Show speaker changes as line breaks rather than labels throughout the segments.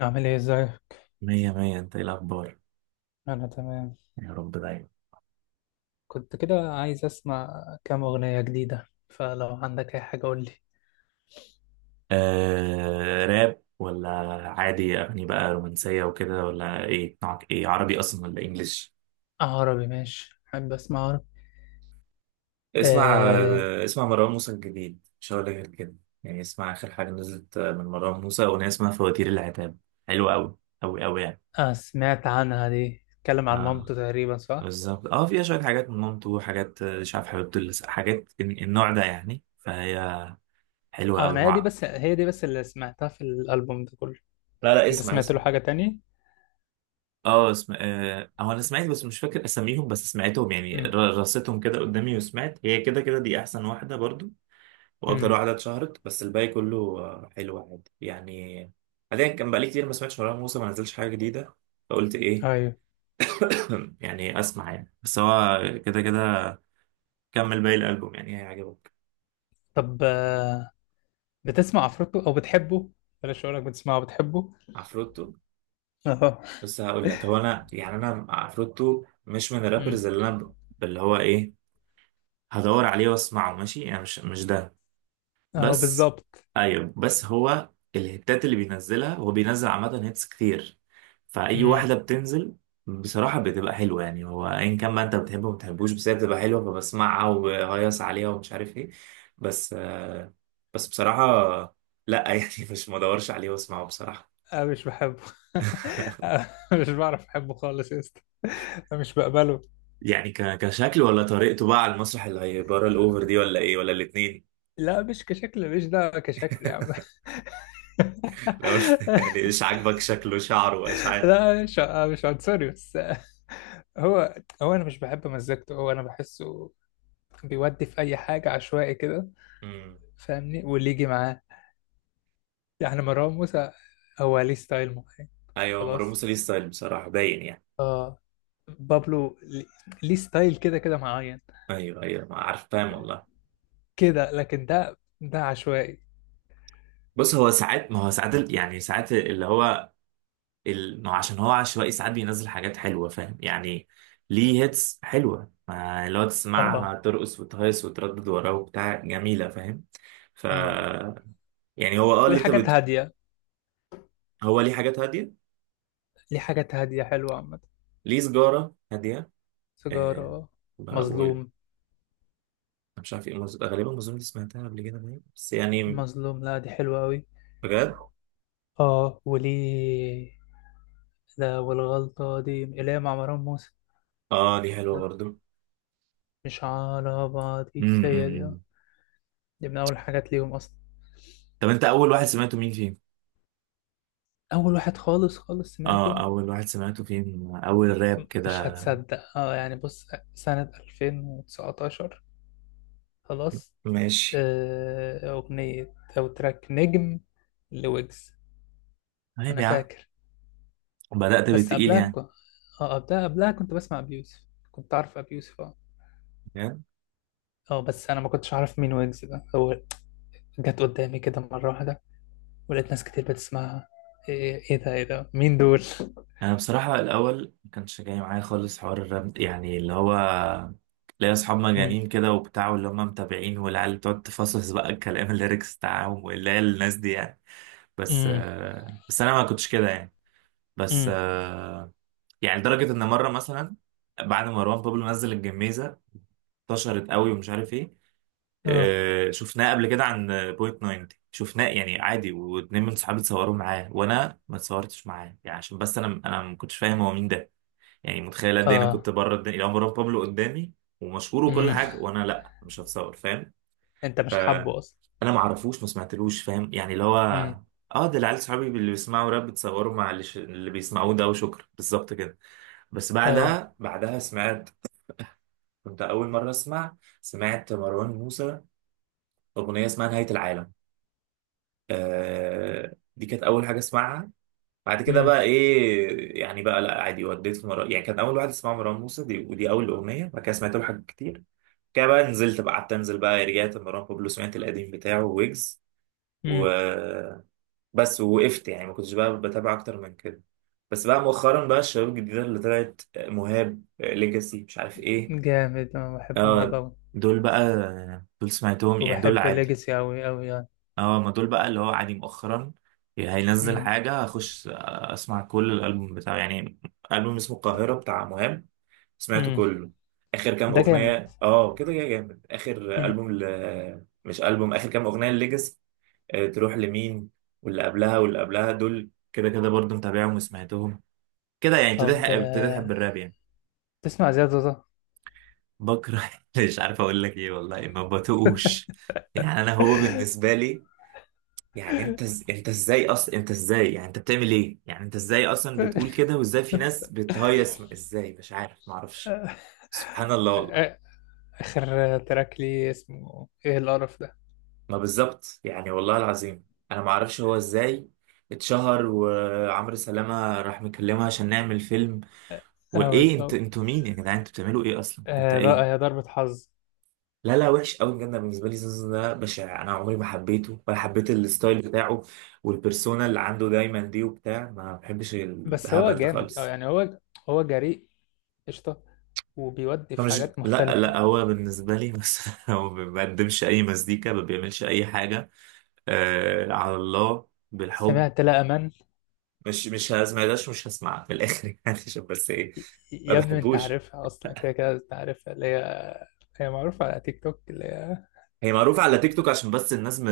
أعمل إيه إزيك؟
مية مية، انت ايه الاخبار؟
أنا تمام.
يا رب دايما.
كنت كده عايز أسمع كام أغنية جديدة، فلو عندك أي حاجة قولي.
آه، راب ولا عادي؟ اغاني بقى رومانسية وكده ولا ايه؟ نوعك ايه، عربي اصلا ولا انجليش؟
آه، عربي، ماشي، أحب أسمع عربي.
اسمع
آه.
اسمع مروان موسى الجديد، مش هقول لك غير كده. يعني اسمع اخر حاجة نزلت من مروان موسى اغنية اسمها فواتير العتاب. حلوة قوي قوي قوي يعني.
آه، سمعت عنها دي، اتكلم عن
اه
مامته تقريبا، صح؟
بالظبط، اه فيها شوية حاجات من مامته وحاجات، مش عارف حبيبته حاجات النوع ده يعني، فهي حلوة
آه،
قوي.
أنا هي دي بس، هي دي بس اللي سمعتها في الألبوم ده كله.
لا،
أنت
اسمع
سمعت له
اسمع.
حاجة تانية؟
اه اسم... آه، هو انا سمعت بس مش فاكر اساميهم، بس سمعتهم يعني
مم.
رصيتهم كده قدامي وسمعت هي كده كده دي احسن واحده برضو واكتر
مم.
واحده اتشهرت، بس الباقي كله حلو عادي يعني. حاليا كان بقالي كتير ما سمعتش مروان موسى، ما نزلش حاجه جديده، فقلت ايه.
أيوه.
يعني اسمع يعني، بس هو كده كده كمل باقي الالبوم يعني هيعجبك.
طب، بتسمع عفروتو أو بتحبه؟ بلاش أقولك، بتسمعه بتحبه؟
عفروتو؟
أهو.
بس هقول لك، هو انا يعني انا عفروتو مش من
مم.
الرابرز اللي هو ايه، هدور عليه واسمعه ماشي يعني، مش ده
أهو
بس.
بالظبط.
ايوه بس هو الهيتات اللي بينزلها، هو بينزل عامة هيتس كتير، فأي واحدة بتنزل بصراحة بتبقى حلوة يعني. هو أيا كان بقى، أنت بتحبه وما بتحبوش، بس هي بتبقى حلوة فبسمعها وبهيص عليها ومش عارف إيه. بس آه، بس بصراحة لأ يعني مش مدورش عليه وأسمعه بصراحة.
أنا مش بحبه. أنا مش بعرف أحبه خالص يا اسطى. أنا مش بقبله.
يعني كشكل ولا طريقته بقى على المسرح اللي هي بره الأوفر دي، ولا إيه ولا الاتنين؟
لا، مش كشكل، مش ده كشكل يا عم.
لو يعني إيش عاجبك، شكله، شعره، إيش؟
لا، مش عنصري بس. هو هو أنا مش بحب مزجته، هو أنا بحسه بيودي في أي حاجة عشوائي كده.
عارف.
فاهمني، واللي يجي معاه. يعني مروان موسى هو ليه ستايل معين.
ايوه مروان
خلاص.
موسى ليه ستايل بصراحه باين يعني.
اه. بابلو لي- ليه ستايل كده كده معين،
ايوه ايوه، ما عارف فاهم والله.
كده، لكن ده عشوائي.
بص هو ساعات، ما هو ساعات ال- يعني ساعات اللي هو ما هو عشان هو عشوائي، ساعات بينزل حاجات حلوه فاهم يعني. ليه هيتس حلوه، ما اللي هو
اه،
تسمعها ترقص وتهيص وتردد وراه وبتاع جميله فاهم. ف يعني هو اه
والحاجات هادية،
هو ليه حاجات هاديه.
ليه حاجات هادية حلوة عامة.
ليه سجاره هاديه. آه...
سيجارة.
بقى أنا
مظلوم.
مش عارف ايه غالبا المزون اللي سمعتها قبل كده باين، بس يعني
مظلوم، لا دي حلوة أوي.
بجد.
اه، وليه؟ لا، والغلطة دي اللي هي مع مروان موسى.
اه دي حلوه
لا.
برضو.
مش على بعضي هي دي، اه.
امم.
دي من أول حاجات ليهم أصلا.
طب انت اول واحد سمعته مين فيهم؟
أول واحد خالص خالص
اه
سمعته،
اول واحد سمعته فيهم، اول راب
مش
كده؟
هتصدق، اه، يعني بص، سنة 2019. خلاص.
ماشي.
آه، أغنية أو تراك نجم لويجز.
طيب
أنا
يا
فاكر.
عم بدأت
بس
بالتقيل
قبلها
يعني.
ك... اه، قبلها كنت بسمع ابي يوسف. كنت عارف ابي يوسف، اه.
فاهم؟
اه، بس انا ما كنتش عارف مين ويجز ده هو. جت قدامي كده مره واحده، ولقيت ناس كتير بتسمعها. ايه؟ ايه ده؟ ايه ده مين دول؟
انا بصراحة الاول ما كانش جاي معايا خالص حوار الراب، يعني اللي هو ليا اصحاب
امم.
مجانين كده وبتاع، واللي هم متابعين، والعيال بتقعد تفصص بقى الكلام الليركس بتاعهم، واللي هي الناس دي يعني.
امم.
بس انا ما كنتش كده يعني. بس
امم.
آه، يعني لدرجة ان مرة مثلا بعد ما مروان بابلو نزل الجميزة، انتشرت قوي ومش عارف ايه.
اه.
شفناه قبل كده عن بوينت 90، شفناه يعني عادي، واتنين من صحابي اتصوروا معاه وانا ما اتصورتش معاه يعني، عشان بس انا ما كنتش فاهم هو مين ده. يعني متخيل قد ايه انا كنت
اه.
بره الدنيا، لو مروان بابلو قدامي ومشهور وكل
امم.
حاجه وانا لا مش هتصور، فاهم؟
انت مش
فانا
حابه اصلا.
ما اعرفوش، ما سمعتلوش فاهم يعني، اللي هو
امم.
اه ده العيال صحابي اللي بيسمعوا راب بيتصوروا مع اللي بيسمعوه ده وشكرا، بالظبط كده. بس
اه.
بعدها، بعدها سمعت، كنت اول مره اسمع، سمعت مروان موسى اغنيه اسمها نهايه العالم. آه دي كانت اول حاجه اسمعها. بعد كده
امم.
بقى ايه يعني، بقى لا عادي وديت في مرة يعني. كان اول واحد اسمها مروان موسى دي، ودي اول اغنيه. بعد كده سمعت له حاجات كتير كده، بقى نزلت بقى، قعدت انزل بقى، رجعت مروان بابلو سمعت القديم بتاعه ويجز و
امم.
بس، ووقفت يعني ما كنتش بقى بتابع اكتر من كده. بس بقى مؤخرا بقى الشباب الجديده اللي طلعت، مهاب، ليجاسي، مش عارف ايه.
جامد، انا بحبه،
اه
مهضوم.
دول بقى، آه، دول سمعتهم يعني، دول
وبحب
عادي.
ليجاسي اوي اوي يعني.
اه ما دول بقى اللي هو عادي مؤخرا. هينزل
امم.
حاجة هخش اسمع كل الألبوم بتاعه يعني. ألبوم اسمه القاهرة بتاع مهاب سمعته
امم.
كله، آخر كام
ده جامد.
أغنية اه كده يا جامد. آخر
امم.
ألبوم مش ألبوم، آخر كام أغنية الليجاسي تروح لمين، واللي قبلها واللي قبلها، دول كده كده برضه متابعهم وسمعتهم كده يعني.
طب،
ابتديت أحب الراب يعني.
تسمع زياد زوزة؟
بكره مش عارف أقول لك إيه والله، ما بتقوش يعني. أنا هو بالنسبة لي يعني، انت ازاي اصلا، انت ازاي يعني، انت بتعمل ايه يعني، انت ازاي اصلا بتقول كده، وازاي في ناس بتهيص، ازاي مش عارف، ما اعرفش. سبحان الله والله.
آخر تراك ليه اسمه إيه، القرف ده.
ما بالظبط يعني، والله العظيم انا ما اعرفش هو ازاي اتشهر، وعمرو سلامة راح مكلمها عشان نعمل فيلم.
اه،
وايه؟ انت،
بالظبط.
انتوا مين يا جدعان؟ انتوا بتعملوا ايه اصلا، انت
آه، بقى هي
ايه؟
ضربة حظ.
لا، وحش قوي بجد، أنا بالنسبه لي زوزو ده بشع، انا عمري ما حبيته ولا حبيت الستايل بتاعه، والبرسونا اللي عنده دايما دي وبتاع، ما بحبش
بس هو
الهبل ده
جامد، اه،
خالص.
يعني. هو جريء، قشطة، وبيودي
هو
في
مش
حاجات
لا
مختلفة.
لا هو بالنسبة لي مثلا هو ما بيقدمش أي مزيكا، ما بيعملش أي حاجة. آه على الله بالحب.
سمعت لا أمان.
مش هسمعهاش، مش هسمعها في الآخر يعني عشان بس إيه، ما
يا ابني أنت
بحبوش.
عارفها أصلا، كده كده أنت عارفها، اللي هي هي معروفة على تيك توك، اللي هي.
هي معروفة على تيك توك عشان بس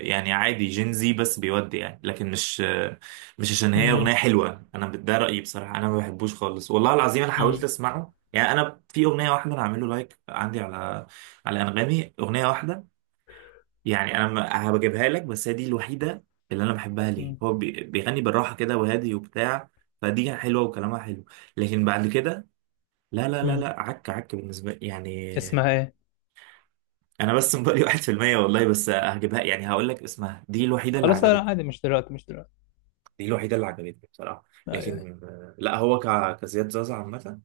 يعني عادي جينزي بس بيودي يعني، لكن مش مش عشان هي
مم.
أغنية حلوة. أنا ده رأيي بصراحة، أنا ما بحبوش خالص والله العظيم، أنا حاولت
مم.
أسمعه يعني. أنا في أغنية واحدة أنا عامل له لايك عندي على على أنغامي، أغنية واحدة يعني. انا ما- هبجيبها لك، بس هي دي الوحيده اللي انا بحبها. ليه؟
مم.
هو بيغني بالراحه كده وهادي وبتاع، فدي حلوه وكلامها حلو، لكن بعد كده لا لا لا
مم.
لا، عك عك بالنسبه لي يعني.
اسمها إيه؟
انا بس مبالي 1% والله، بس هجيبها يعني هقول لك اسمها، دي الوحيده اللي
خلاص، لا لا،
عجبتني.
عادي، مش دلوقتي مش دلوقتي.
دي الوحيده اللي عجبتني بصراحه.
أيوه.
لكن لا هو كزياد زازا عامه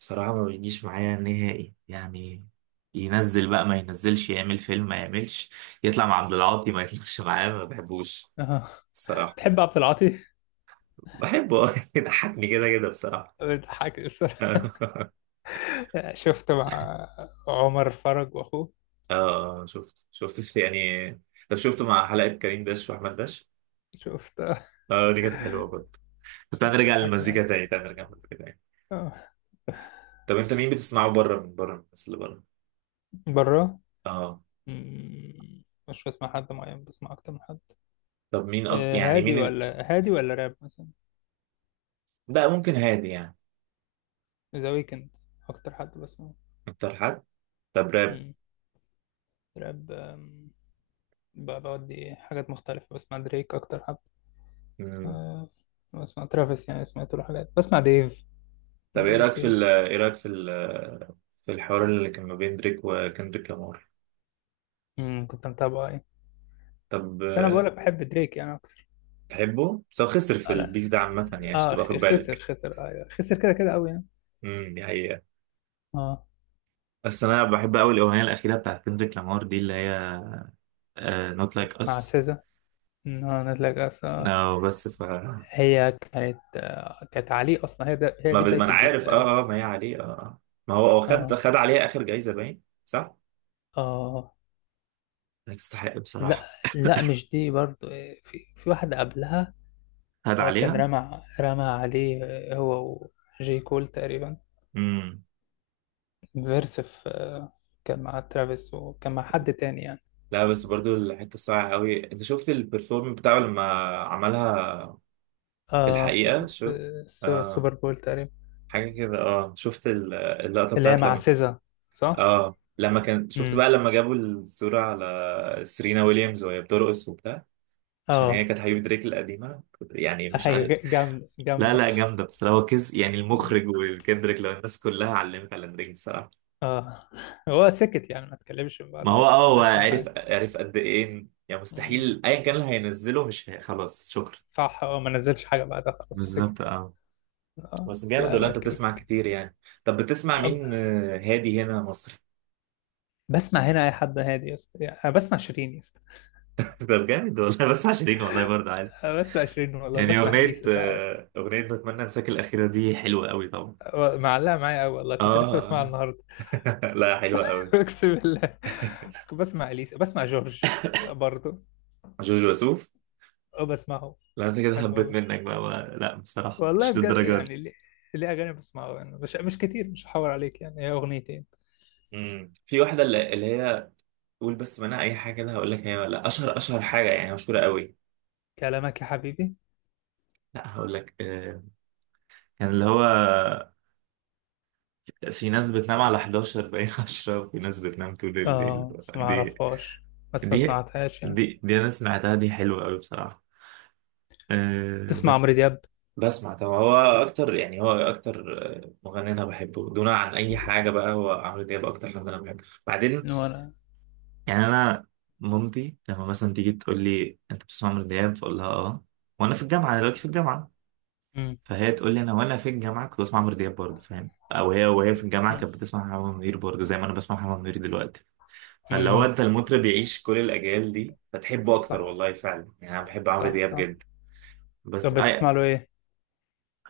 بصراحه ما بيجيش معايا نهائي يعني. ينزل بقى ما ينزلش، يعمل فيلم ما يعملش، يطلع مع عبد العاطي ما يطلعش معاه، ما بحبوش
أه.
الصراحه.
تحب عبد العاطي؟
بحبه يضحكني كده كده بصراحة.
بتضحك بصراحة. شفته مع عمر فرج وأخوه.
اه، شفت يعني. طب شفت مع حلقة كريم داش وأحمد داش؟
شفتها.
اه دي كانت حلوة برضه. طب تعال
شفت
نرجع
حكني.
للمزيكا تاني، تعال نرجع للمزيكا تاني.
آه.
طب أنت مين بتسمعه بره، من بره الناس اللي بره؟
بره.
اه.
مم، مش بسمع حد معين، بسمع اكتر من حد.
طب مين
آه،
يعني
هادي
مين
ولا هادي ولا راب مثلا.
لا ممكن هادي يعني؟
ذا ويكند اكتر حد بسمعه.
أكتر حد؟ طب راب؟
مم، راب، بودي حاجات مختلفة. بسمع دريك اكتر حد.
مم.
آه، بسمع ترافيس، يعني سمعت له حاجات، بسمع ديف، لو
طب إيه
عارف
رأيك
ديف.
إيه رأيك في ال في الحوار اللي كان ما بين دريك وكندريك لامار؟
مم، كنت متابعه، ايه؟
طب
بس انا بقولك بحب دريك يعني اكتر.
تحبه؟ بس هو خسر في
آه، لا.
البيف ده عامة يعني، عشان
اه،
تبقى
خ-
واخد
خسر
بالك.
خسر ايوه، خسر كده كده قوي يعني.
دي حقيقة.
اه.
بس انا بحب قوي الاغنيه الاخيره بتاعت كندريك لامار دي، اللي هي نوت لايك
مع
اس.
سيزا، إن هو نازلة جاهزة.
بس ف
هي كانت عليه اصلا، هي دي
ما
بدايه
انا
البيف
عارف
تقريبا.
اه اه، ما هي عليه اه آه. ما هو هو خد
اه.
خد عليها اخر جايزه باين صح؟
اه.
لا تستحق
لا
بصراحه.
لا، مش دي برضو، في واحده قبلها.
خد
هو كان
عليها.
رمى عليه، هو وجي كول تقريبا،
امم.
فيرس في، كان مع ترافيس وكان مع حد تاني يعني.
لا بس برضو الحته الصعبه قوي، انت شفت البرفورم بتاعه لما عملها؟ في
اه، في
الحقيقه شو، اه
السوبر بول تقريبا،
حاجه كده. اه شفت اللقطه
اللي هي
بتاعت
مع
لما،
سيزا، صح؟
اه لما كان شفت
امم.
بقى لما جابوا الصوره على سيرينا ويليامز وهي بترقص وبتاع؟ عشان هي
اه.
كانت حبيبة دريك القديمة، يعني مش
ايوه،
عارف.
جامده
لا
جامده.
لا جامدة بس هو كز يعني المخرج، وكندريك لو الناس كلها علمت على دريك بصراحة.
اه. هو سكت يعني، ما اتكلمش من
ما
بعده
هو
اصلا،
اه
ما
هو
قالش اي
عرف عرف قد ايه يعني،
حاجه.
مستحيل ايا كان اللي هينزله مش هي... خلاص شكرا.
صح، اه، ما نزلش حاجة بعدها خلاص، وسكت.
بالظبط اه.
اه.
بس جامد،
لا
ولا
لا،
انت بتسمع
كيك.
كتير يعني؟ طب بتسمع
أب-
مين هادي؟ هنا مصري؟
بسمع هنا أي حد هادي يا اسطى، يعني أنا بسمع شيرين يا اسطى.
طب جامد والله. بسمع شيرين والله برضه عادي.
أنا بسمع شيرين والله،
يعني
بسمع
اغنية
إليسا ساعات.
اغنية بتمنى انساك الاخيرة دي حلوة قوي طبعا.
أه، معلقة معايا أوي والله، كنت لسه
اه
بسمعها
آه.
النهاردة.
لا حلوة قوي.
أقسم بالله. بسمع إليسا، بسمع جورج، لا، برضه.
جوجو وسوف؟
أه، بسمعه.
لا انت كده
بحبه
هبت
أوي
منك بقى. لا بصراحة
والله،
مش
بجد
للدرجة دي.
يعني. ليه أغاني بسمعه، يعني مش كتير، مش هحاور عليك يعني، هي أغنيتين.
امم. في واحدة اللي هي، قول بس منها أي حاجة كده هقول لك، هي ولا أشهر أشهر حاجة يعني مشهورة قوي.
كلامك يا حبيبي.
لا هقول لك كان اللي هو في ناس بتنام على 11 باين 10، وفي ناس بتنام طول الليل.
اه، بس ما
دي
أعرفهاش. بس ما
دي
سمعتهاش يعني.
دي دي أنا سمعتها، دي حلوة قوي بصراحة.
تسمع عمرو
بس،
دياب.
بسمع طبعا. هو أكتر يعني، هو أكتر مغني أنا بحبه دون عن أي حاجة بقى هو عمرو دياب، أكتر حد أنا بحبه. بعدين
وأنا.
يعني انا مامتي لما مثلا تيجي تقول لي انت بتسمع عمرو دياب فاقول لها اه، وانا في الجامعه دلوقتي في الجامعه، فهي تقول لي انا وانا في الجامعه كنت بسمع عمرو دياب برضه فاهم، او هي وهي في الجامعه كانت بتسمع محمد منير برضه زي ما انا بسمع محمد منير دلوقتي. فاللي هو
امم.
انت المطرب بيعيش كل الاجيال دي فتحبه اكتر
صح.
والله فعلا يعني، انا
صح
بحب عمرو
صح
دياب
صح.
جدا. بس
طب بتسمع له ايه؟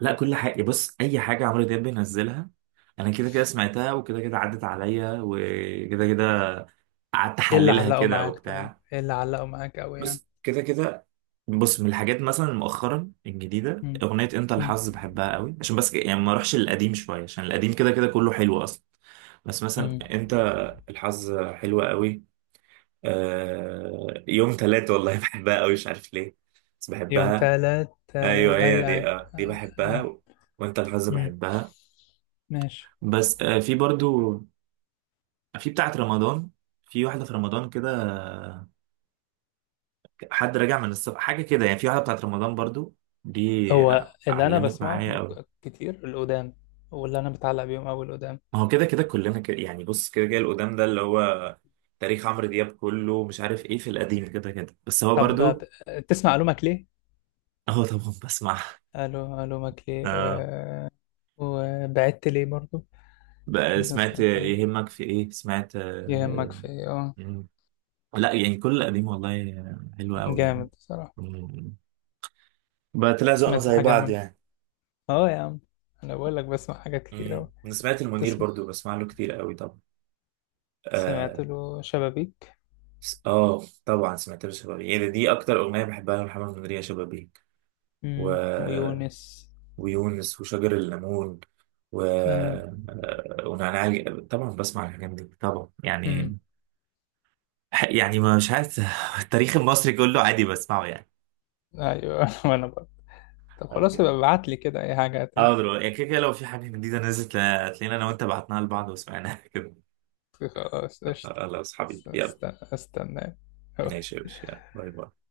لا كل حاجه. بص اي حاجه عمرو دياب بينزلها انا كده كده سمعتها، وكده كده عدت عليا، وكده كده قعدت
ايه اللي
احللها
علقوا
كده
معاك طيب؟
وبتاع.
ايه اللي علقوا معاك قوي يعني؟
بص كده كده، بص من الحاجات مثلا مؤخرا الجديده
امم.
اغنيه انت
امم.
الحظ بحبها قوي، عشان بس يعني ما اروحش للقديم شويه عشان القديم كده كده كله حلو اصلا. بس مثلا
امم.
انت الحظ حلوه قوي. آه يوم تلات والله بحبها قوي، مش عارف ليه بس
يوم
بحبها.
تلات، تلات،
ايوه هي
اي، اي.
دي، آه دي بحبها، وانت الحظ
امم.
بحبها.
ماشي.
بس آه في برضو، في بتاعه رمضان، في واحده في رمضان كده، حد راجع من السفر حاجه كده يعني. في واحده بتاعه رمضان برضو دي،
هو اللي انا
علمت
بسمعه
معايا قوي.
كتير القدام، واللي انا بتعلق بيهم قوي القدام.
ما هو كده كده كلنا كده يعني، بص كده كده القدام ده اللي هو تاريخ عمرو دياب كله مش عارف ايه في القديم كده كده، بس هو
طب،
برضو.
تسمع الومك ليه؟
اهو طبعا بسمع.
الومك ليه؟
آه
وبعدت ليه برضو؟
بقى
ده
سمعت
سمعتها.
يهمك في ايه؟ سمعت
يهمك
آه.
في إيه؟ اه.
مم. لا يعني كل القديم والله حلو قوي يعني.
جامد بصراحة.
مم. بقى طلع ذوقنا
سمعت
زي
حاجة.
بعض يعني.
اه يا عم، انا بقول لك بسمع حاجات كتير اوي.
مم. انا سمعت المنير
تسمع،
برضو، بسمع له كتير قوي طبعا.
سمعت
اه
له شبابيك.
طبعا سمعت له شبابيك، يعني دي اكتر اغنيه بحبها لمحمد منير، يا شبابيك و
امم، ويونس.
ويونس وشجر الليمون و...
اه.
آه، ونعناع، طبعا بسمع الحاجات دي طبعا
امم.
يعني. يعني مش عارف التاريخ المصري كله عادي بسمعه يعني.
ايوه، وانا برضه. طب
طب.
خلاص، يبقى ابعت لي كده اي حاجه تاني.
اه دلوقتي يعني كده كده لو في حاجة جديدة نزلت تلاقينا انا وانت بعتناها لبعض وسمعناها كده.
خلاص قشطة.
خلاص
است-
حبيبي يلا.
است- استنى. أوي.
ماشي يا باشا، يلا باي باي.